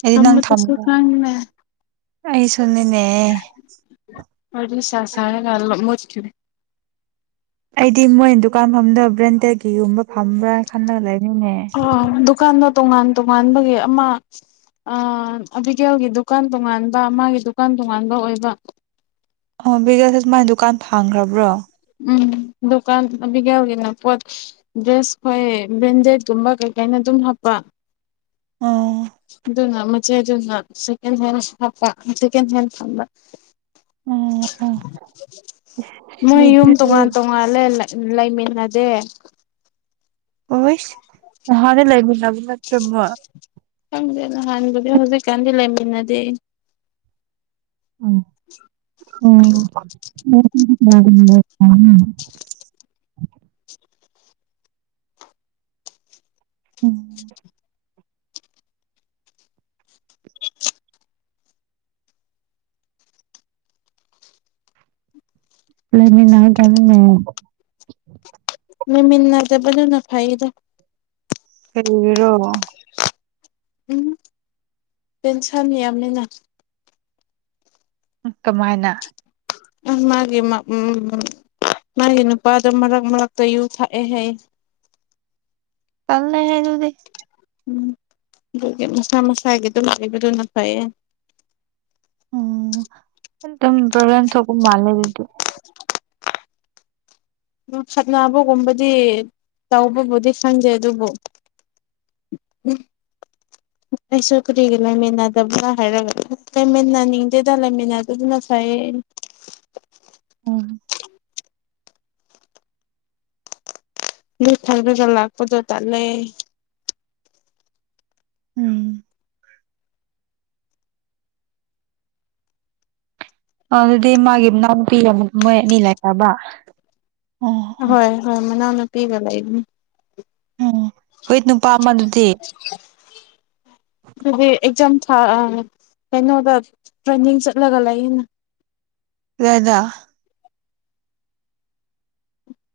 ꯍꯥꯏꯗꯤ ꯅꯪ ꯊꯝꯕꯗꯁꯨ ꯊꯝꯃꯣ ꯈꯪꯅꯦ ꯑꯩꯁꯨꯅꯤꯅꯦ꯫ ꯍꯧꯖꯤꯛ ꯅꯨꯡꯁꯥ ꯁꯥꯔꯒ [unintelligible] ꯑꯩꯗꯤ ꯃꯣꯏ ꯗꯨꯀꯥꯟ ꯐꯝꯕꯗꯣ ꯕ꯭ꯔꯦꯟꯗꯦꯒꯤꯒꯨꯝꯕ ꯐꯝꯕ꯭ꯔꯥꯅ ꯈꯜꯂꯒ ꯂꯩ꯫ ꯑꯣ ꯗꯨꯀꯥꯟꯗꯣ ꯇꯣꯉꯥꯟ ꯇꯣꯉꯥꯟꯕꯒꯤ ꯑꯃ ꯑ ꯑꯕꯤꯀꯦꯜꯒꯤ ꯗꯨꯀꯥꯟ ꯇꯣꯉꯥꯟꯕ ꯃꯥꯒꯤ ꯗꯨꯀꯥꯟ ꯇꯣꯉꯥꯟꯕ ꯑꯣꯏꯕ꯫ ꯑꯣ [unintelligible] ꯃꯥꯏ ꯗꯨꯀꯥꯟ ꯐꯥꯡꯒ꯭ꯔꯕ꯭ꯔꯣ꯫ ꯎꯝ ꯗꯨꯀꯥꯟ [unintelligible] ꯒꯤꯅ ꯄꯣꯠ꯫ ꯗ꯭ꯔꯦꯁ ꯈꯣꯏ ꯕ꯭ꯔꯦꯟꯗꯦꯠꯀꯨꯝꯕ ꯀꯩ ꯀꯩꯅꯣ ꯑꯗꯨꯝ ꯍꯥꯞꯄ꯫ ꯎꯝ꯫ ꯑꯗꯨꯅ ꯃꯆꯦ ꯗꯨꯅ ꯁꯦꯀꯦꯟ ꯍꯦꯟ ꯍꯥꯞꯄ ꯁꯦꯀꯦꯟ ꯍꯦꯟ ꯐꯝꯕ꯫ ꯑꯣ ꯑꯣ ꯃꯣꯏ ꯌꯨꯝ ꯃꯤꯗꯨꯗꯤ ꯇꯣꯡꯉꯥꯟ ꯇꯣꯉꯥꯜꯂꯦ ꯂꯩꯃꯤꯟꯅꯗꯦ꯫ ꯑꯣꯢꯁ ꯅꯍꯥꯟꯒꯩ ꯂꯩꯃꯤꯟꯅꯕ ꯅꯠꯇꯔꯕꯣ꯫ ꯈꯪꯗꯦ ꯅꯍꯥꯟꯕꯨꯗꯤ ꯍꯧꯖꯤꯛꯀꯥꯟꯗꯤ ꯂꯩꯃꯤꯟꯅꯗꯦ ꯑꯩ꯫ ꯑꯣ [unintelligible] ꯎꯝ꯫ ꯂꯩꯃꯤꯟꯅꯒꯅꯣ꯫ ꯂꯩꯃꯤꯟꯅꯗꯕꯗꯨꯅ ꯐꯩꯗ꯫ ꯀꯔꯤꯒꯤꯔꯣ꯫ ꯎꯝ ꯇꯦꯟꯁꯟ ꯌꯥꯝꯃꯦꯅ꯫ ꯀꯃꯥꯏꯅ ꯑ ꯃꯥꯒꯤ ꯃꯥ ꯎꯝ ꯃꯥꯒꯤ ꯅꯨꯄꯥꯗꯣ ꯃꯔꯛ ꯃꯔꯛꯇ ꯌꯨ ꯊꯥꯛꯑꯦ ꯍꯩꯌꯦ ꯇꯟꯂꯦꯍꯦ ꯗꯨꯗꯤ ꯎꯝ ꯑꯗꯨꯒꯤ ꯃꯁꯥ ꯃꯁꯥꯒꯤ ꯑꯗꯨꯝ ꯂꯩꯕꯗꯨꯅ ꯐꯩꯌꯦ ꯎꯝ ꯗꯨꯝ ꯄꯔꯣꯕꯂꯦꯝ ꯊꯣꯛꯄ ꯃꯥꯜꯂꯦ ꯗꯨꯗꯤ ꯈꯠꯅꯕꯒꯨꯝꯕꯗꯤ ꯇꯧꯕꯕꯨꯗꯤ ꯈꯪꯗꯦ ꯑꯗꯨꯕꯨ [unintelligible] [unintelligible] ꯑꯩꯁꯨ ꯀꯔꯤꯒꯤ ꯂꯩꯥꯏꯃꯤꯟꯅꯗꯕꯔꯥ ꯍꯥꯏꯔꯒ ꯂꯩꯃꯤꯟꯅꯅꯤꯡꯗꯦꯗ ꯂꯩꯃꯤꯟꯅꯗꯗꯨꯅ ꯐꯩ ꯎꯝ ꯌꯨ ꯊꯛꯔꯒ ꯂꯥꯛꯄꯗꯣ ꯇꯜꯂꯦ ꯎꯝ ꯑꯗꯨꯗꯤ ꯃꯥꯒꯤ ꯃꯅꯥꯎꯅꯨꯄꯤ ꯃꯣꯏ ꯑꯅꯤ ꯂꯩꯈꯔꯕꯔꯥ ꯍꯣꯏ ꯍꯣꯏ ꯃꯅꯥꯎꯅꯨꯄꯤꯒ ꯂꯩꯕꯅꯤ ꯎꯝ ꯍꯨꯏꯠ ꯅꯨꯄꯥ ꯑꯃꯗꯨꯗꯤ ꯑꯗꯨꯗꯤ ꯑꯦꯛꯖꯝ ꯑꯥ ꯀꯩꯅꯣꯗ ꯇ꯭ꯔꯦꯟꯅꯤꯡ ꯆꯠꯂꯒ ꯂꯩꯌꯦꯅ ꯀꯗꯥꯏꯗ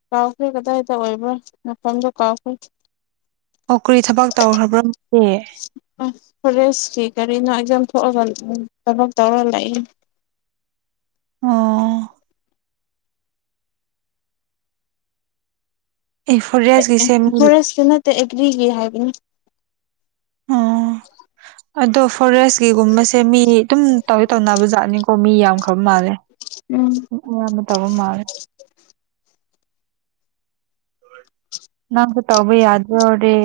ꯀꯥꯎꯈ꯭ꯔꯦ ꯀꯗꯥꯏꯗ ꯑꯣꯏꯕ꯭ꯔꯥ ꯃꯐꯝꯗꯣ ꯀꯥꯎꯈ꯭ꯔꯦ ꯑꯣ ꯀꯔꯤ ꯊꯕꯛ ꯇꯧꯈ꯭ꯔꯕ꯭ꯔꯣ ꯃꯥꯗꯤ ꯐꯣꯔꯦꯁꯀꯤ ꯀꯔꯤꯅꯣ ꯑꯦꯛꯖꯝ ꯊꯣꯛꯑꯒ ꯊꯕꯛ ꯇꯧꯔ ꯂꯩꯌꯦ ꯑꯣ ꯑꯦ ꯑꯦ ꯐꯣꯔꯦꯁꯀꯤꯁꯦ ꯐꯣꯔꯦꯁꯀꯤ ꯅꯠꯇꯦ ꯑꯦꯒ꯭ꯔꯤꯒꯤ ꯍꯥꯏꯕꯅꯦ ꯑꯣ ꯑꯗꯣ ꯐꯣꯔꯦꯁꯒꯤꯒꯨꯝꯕꯁꯤ ꯁꯦ ꯃꯤ ꯑꯗꯨꯝ ꯇꯧꯗꯤ ꯇꯧꯅꯕꯖꯥꯠꯅꯤꯀꯣ ꯃꯤ ꯌꯥꯝꯈ꯭ꯔꯕ ꯃꯥꯜꯂꯦ ꯎꯝ ꯑꯌꯥꯝꯕ ꯇꯧꯕ ꯃꯥꯜꯂꯦ ꯅꯁꯨ ꯇꯧꯕ ꯌꯥꯗꯔꯣ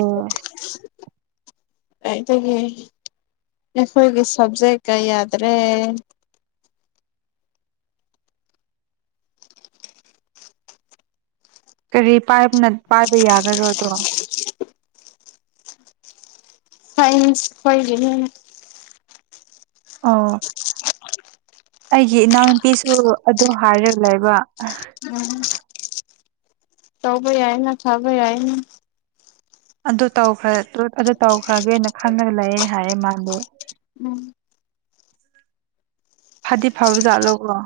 ꯀꯥꯏꯗꯒꯤ ꯑꯩꯈꯣꯏꯒꯤ ꯁꯕꯖꯦꯛꯀ ꯌꯥꯗ꯭ꯔꯦ ꯀꯔꯤ ꯄꯥꯏꯕꯅ ꯄꯥꯏꯅ ꯌꯥꯒꯔꯣ ꯗꯨ ꯁꯥꯏꯁꯟ ꯍꯣꯏꯒꯤꯅꯦ ꯑꯥꯎ ꯑꯩꯒꯤ ꯏꯅꯥꯎ ꯅꯨꯨꯄꯤꯁꯨ ꯑꯗꯨ ꯍꯥꯏꯔ ꯂꯩꯕ ꯎꯝ ꯇꯧꯕ ꯌꯥꯏꯅ ꯊꯥꯕ ꯌꯥꯏ ꯑꯗꯨ ꯇꯧꯈ꯭ꯔ ꯑꯗꯨ ꯇꯧꯈ꯭ꯔꯒꯦꯅ ꯈꯪꯉꯒ ꯂꯩꯌꯦ ꯍꯥꯏꯌꯦ ꯃꯥꯗꯤ ꯎꯝ ꯐꯗꯤ ꯐꯕ ꯖꯥꯠꯂꯣꯀꯣ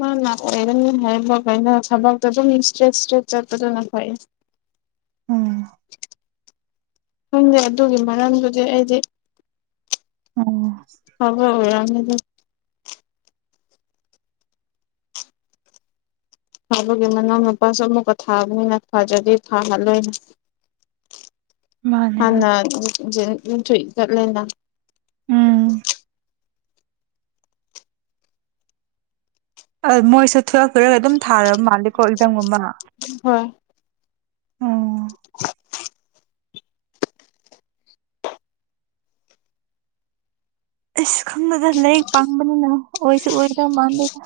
ꯃꯥꯅ ꯑꯣꯏꯔꯅꯤ ꯍꯥꯏꯕ ꯀꯩꯅ ꯊꯕꯛꯇꯣ ꯑꯗꯨꯝ ꯏꯁꯇ꯭ꯔꯦꯠ ꯏꯁꯇ꯭ꯔꯦꯠ ꯆꯠꯄꯗꯨꯅ ꯐꯌꯦ ꯎꯝ ꯈꯪꯗꯦ ꯑꯗꯨꯒꯤ ꯃꯔꯝꯗꯨꯗꯤ ꯑꯩꯗꯤ ꯎꯝ [unintelligible] ꯊꯥꯕꯒꯤ ꯃꯅꯥꯎ ꯅꯨꯄꯥꯁꯨ ꯑꯃꯨꯛꯀ ꯊꯥꯕꯅꯤꯅ ꯊꯥꯗꯔꯗꯤ ꯊꯥꯍꯜꯂꯣꯏꯅ ꯃꯥꯅꯦ ꯍꯣꯏ ꯍꯥꯟꯅ [unintelligible] ꯎꯝ ꯃꯣꯏꯁꯨ ꯇꯨꯋꯦꯜꯞ ꯂꯣꯏꯔꯒ ꯑꯗꯨꯝ ꯊꯥꯔꯕ ꯃꯥꯜꯂꯦꯀꯣ ꯑꯦꯛꯖꯥꯝꯒꯨꯝꯕ ꯍꯣꯏ ꯑꯣ ꯏꯁ ꯈꯪꯗꯦꯗ ꯂꯥꯏꯔꯤꯛ ꯄꯪꯕꯅꯤꯅ ꯑꯣꯏꯁꯨ ꯑꯣꯏꯗꯧ ꯃꯥꯟꯗꯦꯗ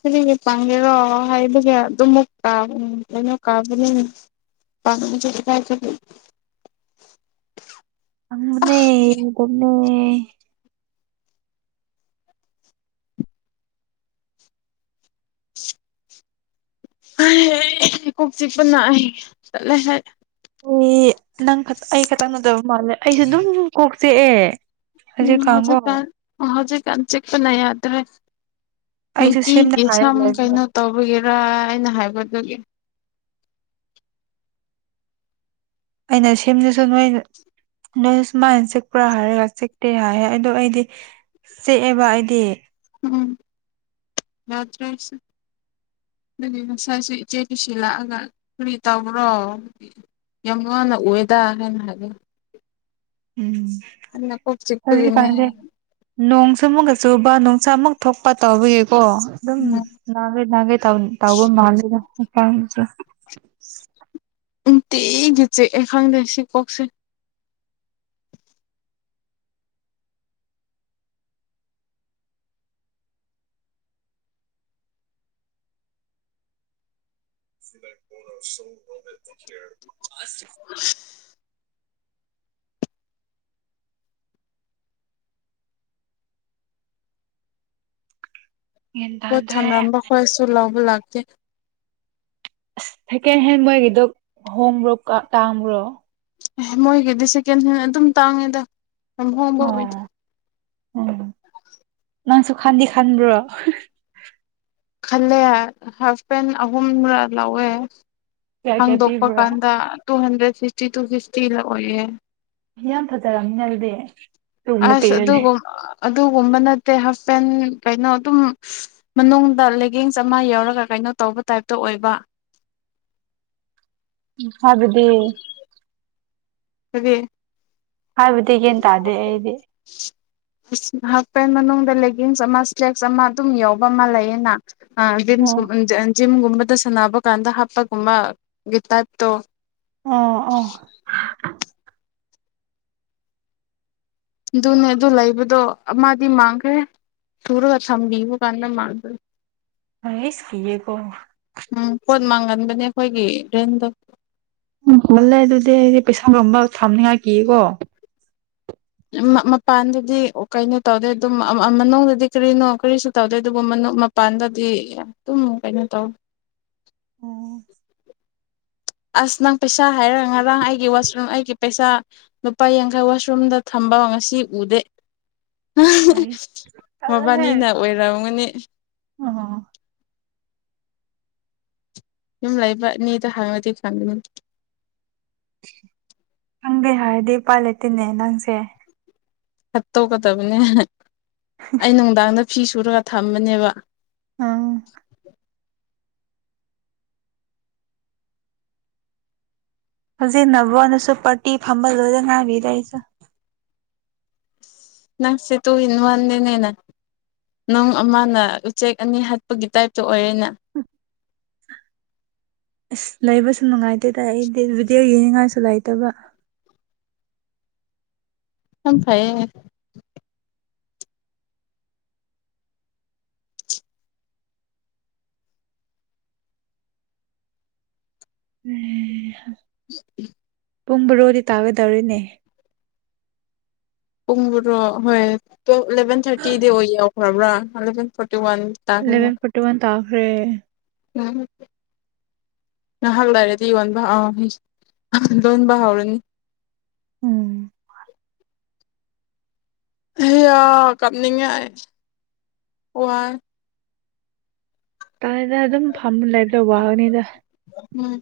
ꯀꯔꯤꯒꯤ ꯄꯪꯒꯦꯔꯣ ꯍꯥꯏꯕꯒꯤ ꯑꯗꯨꯃꯨꯛ ꯇꯥꯕꯅꯤ ꯀꯩꯅꯣ ꯀꯥꯕꯅꯤꯅꯦ [unintelligible] ꯄꯪꯕꯅꯦ [unintelligible] ꯅꯦ [unintelligible] ꯀꯣꯛ ꯆꯤꯛꯄꯅ ꯑꯩ ꯇꯠꯂꯦ ꯑꯩ ꯑꯣꯃꯤ ꯅꯪ ꯈꯠ ꯑꯩ ꯈꯠꯇꯪ ꯅꯠꯇꯕ ꯃꯥꯜꯂꯦ ꯑꯩꯁꯨ ꯗꯨꯝ ꯀꯣꯛꯆꯦꯛꯑꯦ ꯎꯝ ꯍꯧꯖꯤꯛꯀꯥꯟ ꯍꯧꯖꯤꯛꯀꯥꯟ ꯆꯤꯛꯄꯅ ꯌꯥꯗ꯭ꯔꯦ ꯑꯩꯁꯨ ꯁꯦꯝꯅ ꯅꯨꯡꯇꯤꯗꯤ ꯁꯝ ꯍꯥꯏꯔꯒ ꯂꯩꯕꯅꯦ ꯀꯩꯅꯣ ꯇꯧꯕꯒꯦꯔꯥ ꯑꯩꯅ ꯍꯥꯏꯕꯗꯨꯒꯤ ꯑꯩꯅ ꯁꯦꯝꯗꯨꯁꯨ ꯅꯣꯏ [unintelligible] ꯅꯣꯏꯁꯨ ꯁꯨꯃꯥꯏꯅ ꯆꯤꯛꯄ꯭ꯔꯥ ꯍꯥꯏꯔꯒ ꯆꯤꯛꯇꯦ ꯍꯥꯏꯌꯦ ꯑꯗꯣ ꯑꯩꯗꯤ ꯆꯤꯛꯑꯦꯕ ꯑꯩꯗꯤ ꯎꯝ ꯌꯥꯗ꯭ꯔꯦ ꯑꯩꯁꯨ ꯑꯗꯨꯗꯤ ꯉꯁꯥꯏꯁꯨ ꯏꯆꯦ ꯂꯨꯁꯤ ꯂꯥꯛꯑꯒ ꯀꯔꯤ ꯇꯧꯕ꯭ꯔꯣ [unintelligible] ꯌꯥꯝ ꯋꯥꯅ ꯎꯋꯦꯗ ꯍꯥꯏꯅ ꯍꯥꯏ [unintelligible] ꯎꯝ ꯑꯟꯅ ꯀꯣꯛ ꯆꯤꯛꯄꯒꯤꯅꯦ ꯅꯣꯡꯁꯨꯨ ꯑꯃꯨꯛꯒ ꯆꯨꯕ ꯅꯨꯡꯁꯥ ꯑꯃꯨꯛ ꯊꯣꯛꯄ ꯇꯧꯕꯒꯤ ꯀꯣ ꯑꯗꯨꯝ ꯎꯝ ꯅꯥꯒꯦ ꯅꯥꯒꯦ ꯇꯧ ꯇꯧꯕ ꯃꯜꯂꯦꯗ ꯍꯛꯆꯥꯡꯗꯨꯁꯨ ꯅꯨꯡꯇꯤꯒꯤ ꯆꯤꯛꯑꯦ ꯈꯪꯗꯦ ꯁꯤ ꯀꯣꯛꯁꯦ [unintelligible] ꯒ꯭ꯌꯥꯟ ꯄꯣꯠ ꯇꯥꯗꯦ ꯊꯝꯔꯝꯕ ꯈꯣꯏꯁꯨ ꯂꯧꯕ ꯂꯥꯛꯇꯦ ꯁꯥꯀꯦꯟ ꯍꯦꯟ ꯃꯣꯏꯒꯤꯗꯣ ꯍꯣꯡꯕ꯭ꯔꯣ ꯀꯥ ꯇꯥꯡꯕ꯭ꯔꯣ? ꯑꯦꯍꯦ ꯃꯣꯏꯒꯤꯗꯤ ꯁꯦꯀꯦꯟ ꯍꯦꯟ ꯑꯗꯨꯝ ꯇꯥꯡꯉꯦꯗ ꯌꯥꯝ ꯍꯣꯡꯕ ꯑꯣꯏꯗꯦ [unintelligible] ꯅꯪꯁꯨ ꯈꯥꯟꯗꯤ ꯈꯟꯕ꯭ꯔꯣ? [unintelligible] ꯈꯜꯂꯦ [unintelligible] ꯍꯥꯐꯄꯦꯟ ꯑꯍꯨꯝꯔ ꯂꯧꯋꯦ ꯀꯌꯥ ꯀꯌꯥ ꯍꯥꯡꯗꯣꯛꯄ ꯄꯤꯕ꯭ꯔꯣ ꯀꯥꯟꯗ two hundred fifty two fifty ꯂꯥ ꯑꯣꯏꯌꯦ ꯌꯥꯝ ꯐꯖꯔꯝꯅꯤꯅꯦ ꯑꯗꯨꯗꯤ ꯇꯨꯝꯕ ꯑꯁ ꯄꯤꯔꯗꯤ ꯑꯗꯨꯒꯨꯝ ꯑꯗꯨꯒꯨꯝꯕ ꯅꯠꯇꯦ ꯍꯥꯞꯄꯦꯟ ꯀꯩꯅꯣ ꯑꯗꯨꯝ [unintelligible] ꯃꯅꯨꯡꯗ ꯂꯦꯒꯤꯡꯁ ꯑꯃ ꯌꯥꯎꯔꯒ ꯀꯩꯅꯣ ꯇꯧꯕ ꯇꯥꯏꯞꯇ ꯑꯣꯏꯕ ꯏꯝꯐꯜꯗꯗꯤ [unintelligible] ꯍꯥꯏꯕꯗꯤ ꯒ꯭ꯌꯥꯟ ꯇꯥꯗꯦ ꯑꯩꯗꯤ [unintelligible] ꯍꯥꯐꯄꯟ ꯃꯅꯨꯡꯗ ꯂꯦꯒꯤꯡꯁ ꯑꯃ ꯁ꯭ꯂꯦꯛꯁ ꯑꯃ ꯑꯗꯨꯝ ꯌꯥꯎꯕ ꯑꯃ ꯂꯩꯌꯦꯅ ꯑꯥ ꯖꯤꯝꯁ ꯑꯣ ꯒꯨꯝ [unintelligible] ꯖꯤꯝꯒꯨꯝꯕꯗ ꯁꯟꯕ ꯀꯥꯟꯗ ꯍꯥꯞꯄꯒꯨꯝꯕ ꯒꯤꯠ ꯇꯥꯏꯠꯇꯣ ꯑꯣ ꯑꯣ ꯑꯗꯨꯅꯦ ꯑꯗꯨ ꯂꯩꯕꯗꯣ ꯑꯃꯥꯗꯤ ꯃꯥꯡꯈ꯭ꯔꯦ ꯊꯨꯔꯒ ꯊꯝꯕꯤꯕ ꯀꯥꯟꯅ ꯃꯥꯈ꯭ꯔꯦ ꯍꯥꯏꯁ ꯀꯤꯌꯦꯀꯣ ꯎꯝ ꯄꯣꯠ ꯃꯥꯡꯒꯟꯕꯅꯦ ꯑꯈꯣꯏꯒꯤ ꯔꯦꯟꯗꯣ ꯎꯝ ꯃꯨꯜꯂꯦ ꯑꯗꯨꯗꯤ ꯑꯩꯗꯤ ꯄꯩꯁꯥꯒꯨꯝꯕ ꯊꯝꯅꯤꯉꯥꯏ ꯀꯤꯌꯦꯀꯣ [unintelligible] ꯃꯄꯥꯟꯗꯗꯤ ꯑꯣ ꯀꯩꯅꯣ ꯇꯧꯗꯦ ꯑꯗꯨꯝ ꯑꯝ ꯑꯝ ꯃꯅꯨꯡꯗꯗꯤ ꯀꯔꯤꯅꯣ ꯀꯔꯤꯁꯨ ꯇꯧꯗꯦ ꯑꯗꯨꯕꯨ ꯃꯅꯨꯡ ꯃꯥꯞ ꯄꯥꯟꯗꯗꯤ ꯑꯗꯨꯝ ꯀꯩꯅꯣ ꯇꯧ ꯎꯝ ꯑꯁ ꯅꯪ ꯄꯩꯁꯥ ꯍꯥꯏꯔꯒ ꯉꯔꯥꯡ ꯑꯩꯒꯤ ꯋꯥꯁꯔꯨꯝ ꯑꯩꯒꯤ ꯄꯩꯁꯥ ꯂꯨꯄꯥ ꯌꯥꯡꯈꯩ ꯋꯥꯁꯔꯨꯝꯗ ꯊꯝꯕ ꯉꯁꯤ ꯎꯗꯦ ꯄꯩ ꯃꯕꯥꯟꯅꯤꯅ ꯑꯣꯏꯔꯝꯒꯅꯤ ꯑꯣ ꯌꯨꯝ ꯂꯩꯕ ꯑꯅꯤꯗꯣ ꯍꯥꯡꯉꯗꯤ ꯐꯪꯒꯅꯤ ꯈꯪꯗꯦ ꯍꯥꯏꯔꯗꯤ ꯎꯄꯥꯥꯏ ꯂꯩꯇꯦꯅꯦ ꯅꯪꯁꯦ ꯍꯥꯠꯇꯣꯛꯒꯗꯕꯅꯦ ꯑꯩ ꯅꯨꯡꯗꯥꯡꯗ ꯐꯤ ꯁꯨꯔꯒ ꯊꯝꯕꯅꯦꯕ ꯑ ꯍꯧꯖꯤꯛ ꯅꯕꯣꯟꯅꯁꯨ ꯄꯥꯔꯇꯤ ꯐꯝꯕ ꯂꯣꯏꯔ ꯉꯥꯏꯔꯤꯗ ꯑꯩꯁꯨ ꯅꯪꯁꯤ ꯇꯨ ꯏꯟꯋꯥꯟꯅꯦꯅ ꯅꯪ ꯑꯃꯅ ꯎꯆꯦꯛ ꯑꯅꯤ ꯍꯥꯠꯄꯒꯤ ꯇꯥꯏꯞꯇ ꯑꯣꯏꯔꯦꯅ ꯑꯁ ꯂꯩꯕꯁꯨ ꯅꯨꯡꯉꯥꯏꯇꯦꯗ ꯑꯩꯗꯤ ꯚꯤꯗꯤꯑꯣ ꯌꯦꯡꯅꯤꯡꯉꯥꯏꯁꯨ ꯂꯩꯇꯕ ꯌꯥꯝ ꯐꯌꯦ [unintelligible] [unintelligible] ꯄꯨꯡ ꯕꯔꯣꯗꯤ ꯇꯥꯒꯗꯧꯔꯤꯅꯦ ꯄꯨꯡ ꯕꯔꯣ ꯍꯣꯏ ꯇꯨ ꯑꯦꯂꯚꯦꯟ ꯊꯥꯔꯇꯤꯗꯤ ꯑꯣꯏ ꯌꯥꯎꯈ꯭ꯔꯕ꯭ꯔꯥ eleven forty one eleven forty one ꯇꯥꯈ꯭ꯔꯦ [unintelligible] ꯉꯍꯥꯛ ꯂꯩꯔꯗꯤ [unintelligible] ꯂꯣꯟꯕ ꯍꯥꯎꯔꯅꯤ ꯎꯝ ꯍꯌꯥ ꯀꯞꯅꯤꯡꯉꯦ ꯑꯩ ꯋꯥꯑꯌꯦ ꯇꯥꯏꯗ ꯑꯗꯨꯝ ꯐꯝ ꯂꯥꯏꯕꯇ ꯋꯥꯒꯅꯤꯗ ꯎꯝ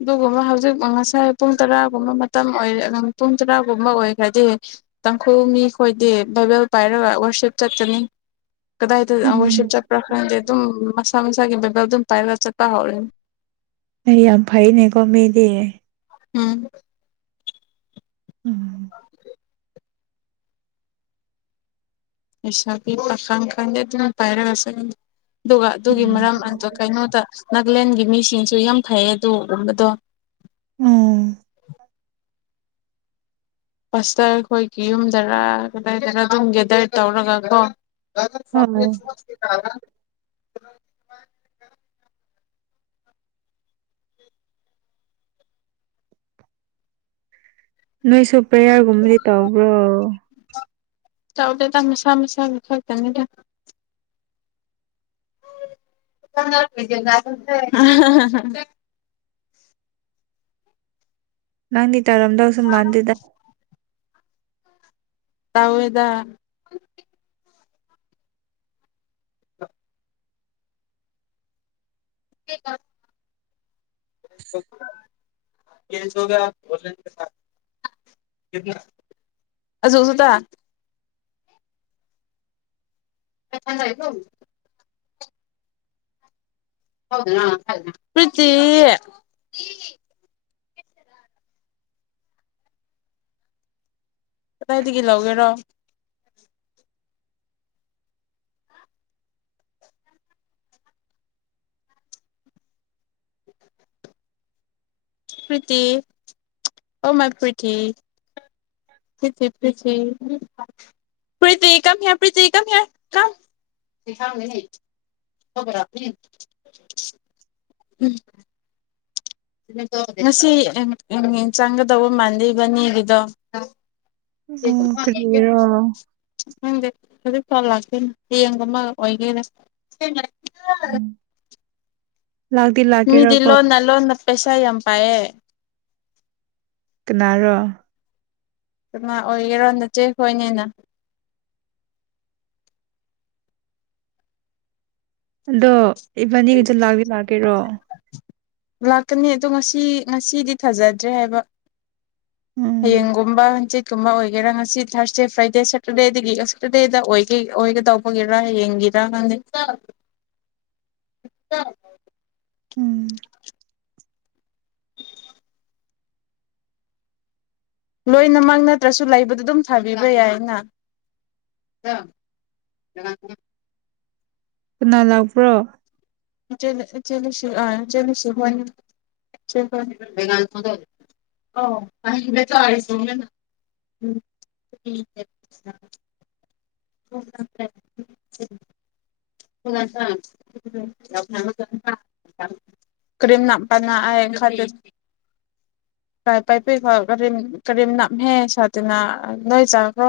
ꯑꯗꯨꯒꯨꯝꯕ ꯍꯧꯖꯤꯛ ꯉꯁꯥꯏ ꯄꯨꯡ ꯇꯔꯥꯒꯨꯝꯕ ꯃꯇꯝ ꯑꯣꯏꯔ ꯄꯨꯡ ꯇꯔꯥꯒꯨꯝꯕ ꯑꯣꯏꯈ꯭ꯔꯗꯤ ꯇꯥꯡꯈꯨꯜ ꯃꯤ ꯈꯣꯏꯗꯤ ꯕꯥꯏꯕꯦꯜ ꯄꯥꯏꯔꯒ ꯋꯥꯔꯁꯤꯞ ꯆꯠꯀꯅꯤ ꯀꯗꯥꯏꯗ ꯎꯝ ꯋꯔꯁꯤꯞ ꯆꯠꯄ꯭ꯔꯥ ꯈꯪꯗꯦ ꯑꯗꯨꯝ ꯃꯁꯥ ꯃꯁꯥꯒꯤ ꯕꯥꯏꯕꯜ ꯑꯗꯨꯝ ꯄꯥꯏꯔꯒ ꯆꯠꯄ ꯍꯧꯔꯅꯤ ꯑꯩ ꯌꯥꯝ ꯐꯩꯅꯦꯀꯣ ꯃꯤꯗꯤ ꯎꯝ ꯎꯝ ꯂꯩꯁꯥꯕꯤ ꯄꯛꯈꯪ ꯈꯪꯗꯦ ꯑꯗꯨꯝ ꯄꯥꯏꯔꯒ ꯑꯗꯨꯒ ꯑꯗꯨꯒꯤ ꯃꯔꯝ ꯑꯇꯨ ꯀꯩꯅꯣꯗ ꯅꯥꯒꯂꯦꯟꯒꯤ ꯃꯤꯁꯤꯡꯁꯨ ꯌꯥꯝ ꯐꯩꯌꯦ ꯑꯗꯨꯒꯨꯝꯕꯗꯣ ꯎꯝ ꯄꯁꯇꯔ ꯑꯩꯈꯣꯏꯒꯤ ꯌꯨꯝꯗꯔ ꯀꯗꯥꯏꯗꯔꯥ ꯑꯗꯨꯝ ꯒꯦꯗꯔ ꯇꯧꯔꯒ ꯀꯣ ꯑꯣ [unintelligible] ꯅꯣꯏꯁꯨ ꯄ꯭ꯔꯦꯌꯥꯔꯒꯨꯝꯕꯗꯤ ꯇꯧꯕ꯭ꯔꯣ ꯇꯥꯎꯗꯦꯗ ꯃꯁꯥ ꯃꯁꯥ ꯈꯛꯇꯅꯦꯗ [unintelligible] [unintelligible] ꯅꯪꯗꯤ ꯇꯧꯔꯝꯗꯧꯁꯨ ꯃꯥꯟꯗꯦꯗ ꯇꯧꯋꯦꯗ [unintelligible] [unintelligible] [unintelligible] [unintelligible] [unintelligible] ꯀꯗꯥꯏꯗꯒꯤ ꯂꯧꯒꯦꯔꯣ ꯄ꯭ꯔꯤꯇꯤ ꯑꯣ ꯃꯥꯏ ꯄ꯭ꯔꯤꯇꯤ [unintelligible] [unintelligible] [unintelligible] [unintelligible] ꯎꯝ ꯉꯁꯤ [unintelligible] ꯆꯪꯒꯗꯧꯕ ꯃꯥꯟꯗꯦ ꯏꯕꯥꯟꯅꯤꯒꯤꯗꯣ ꯎꯝ ꯀꯔꯤꯔꯣ ꯅꯪꯗꯤ ꯍꯧꯖꯤꯛ ꯐꯥꯎ ꯂꯥꯛꯇꯣꯏꯅꯦ ꯍꯌꯦꯡ ꯒꯨꯝꯕ ꯑꯣꯏꯒꯦꯔ ꯎꯝ ꯂꯥꯛꯇꯤ ꯂꯥꯛ ꯃꯤꯗꯤ ꯂꯣꯟꯅ ꯂꯣꯟꯅ ꯄꯩꯁꯥ ꯌꯥꯝ ꯄꯥꯏꯌ‌ꯦ ꯀꯅꯥꯔꯣ ꯀꯅꯥ ꯑꯣꯏꯒꯦꯔꯣ ꯅꯆ‌ꯦꯈꯣꯏꯅꯦꯅ ꯑꯗꯣ ꯏꯕꯥꯟꯅꯤꯗꯨ ꯂꯥꯛꯗꯤ ꯂꯥꯛꯀꯦꯔꯣ ꯂꯥꯛꯀꯅꯤ ꯑꯗꯣ ꯉꯁꯤ ꯉꯁꯤꯗꯤ ꯊꯥꯖꯗ꯭ꯔꯦ ꯍꯥꯏꯕ ꯎꯝ ꯍꯌꯦꯡꯒꯨꯝꯕ ꯍꯟꯆꯤꯠꯀꯨꯝꯕ ꯑꯣꯏꯒꯦꯔꯥ ꯉꯁꯤ ꯊꯥꯔꯁꯗꯦ ꯐ꯭ꯔꯥꯏꯗꯦ ꯁꯦꯇꯔꯗꯦꯗꯒꯤ ꯁꯦꯇꯔꯗꯦꯗ ꯑꯣꯏꯒ‌ꯦ ꯑꯣꯏꯒꯗꯧ [unintelligible] ꯍꯌꯦꯡꯒꯤꯔ ꯈꯪꯗꯦ [inaudible] [unintelligible] ꯎꯝ ꯂꯣꯏꯅꯃꯛ ꯅꯠꯇ꯭ꯔꯁꯨ ꯂꯩꯕꯗ ꯑꯗꯨꯝ ꯊꯥꯕꯤꯕ ꯌꯥꯏꯅ [unintelligible] ꯀꯅꯥ ꯂꯥꯛꯄ꯭ꯔꯣ [unintelligible] [unintelligible] ꯎꯝ [unintelligible] [unintelligible] [unintelligible] [unintelligible]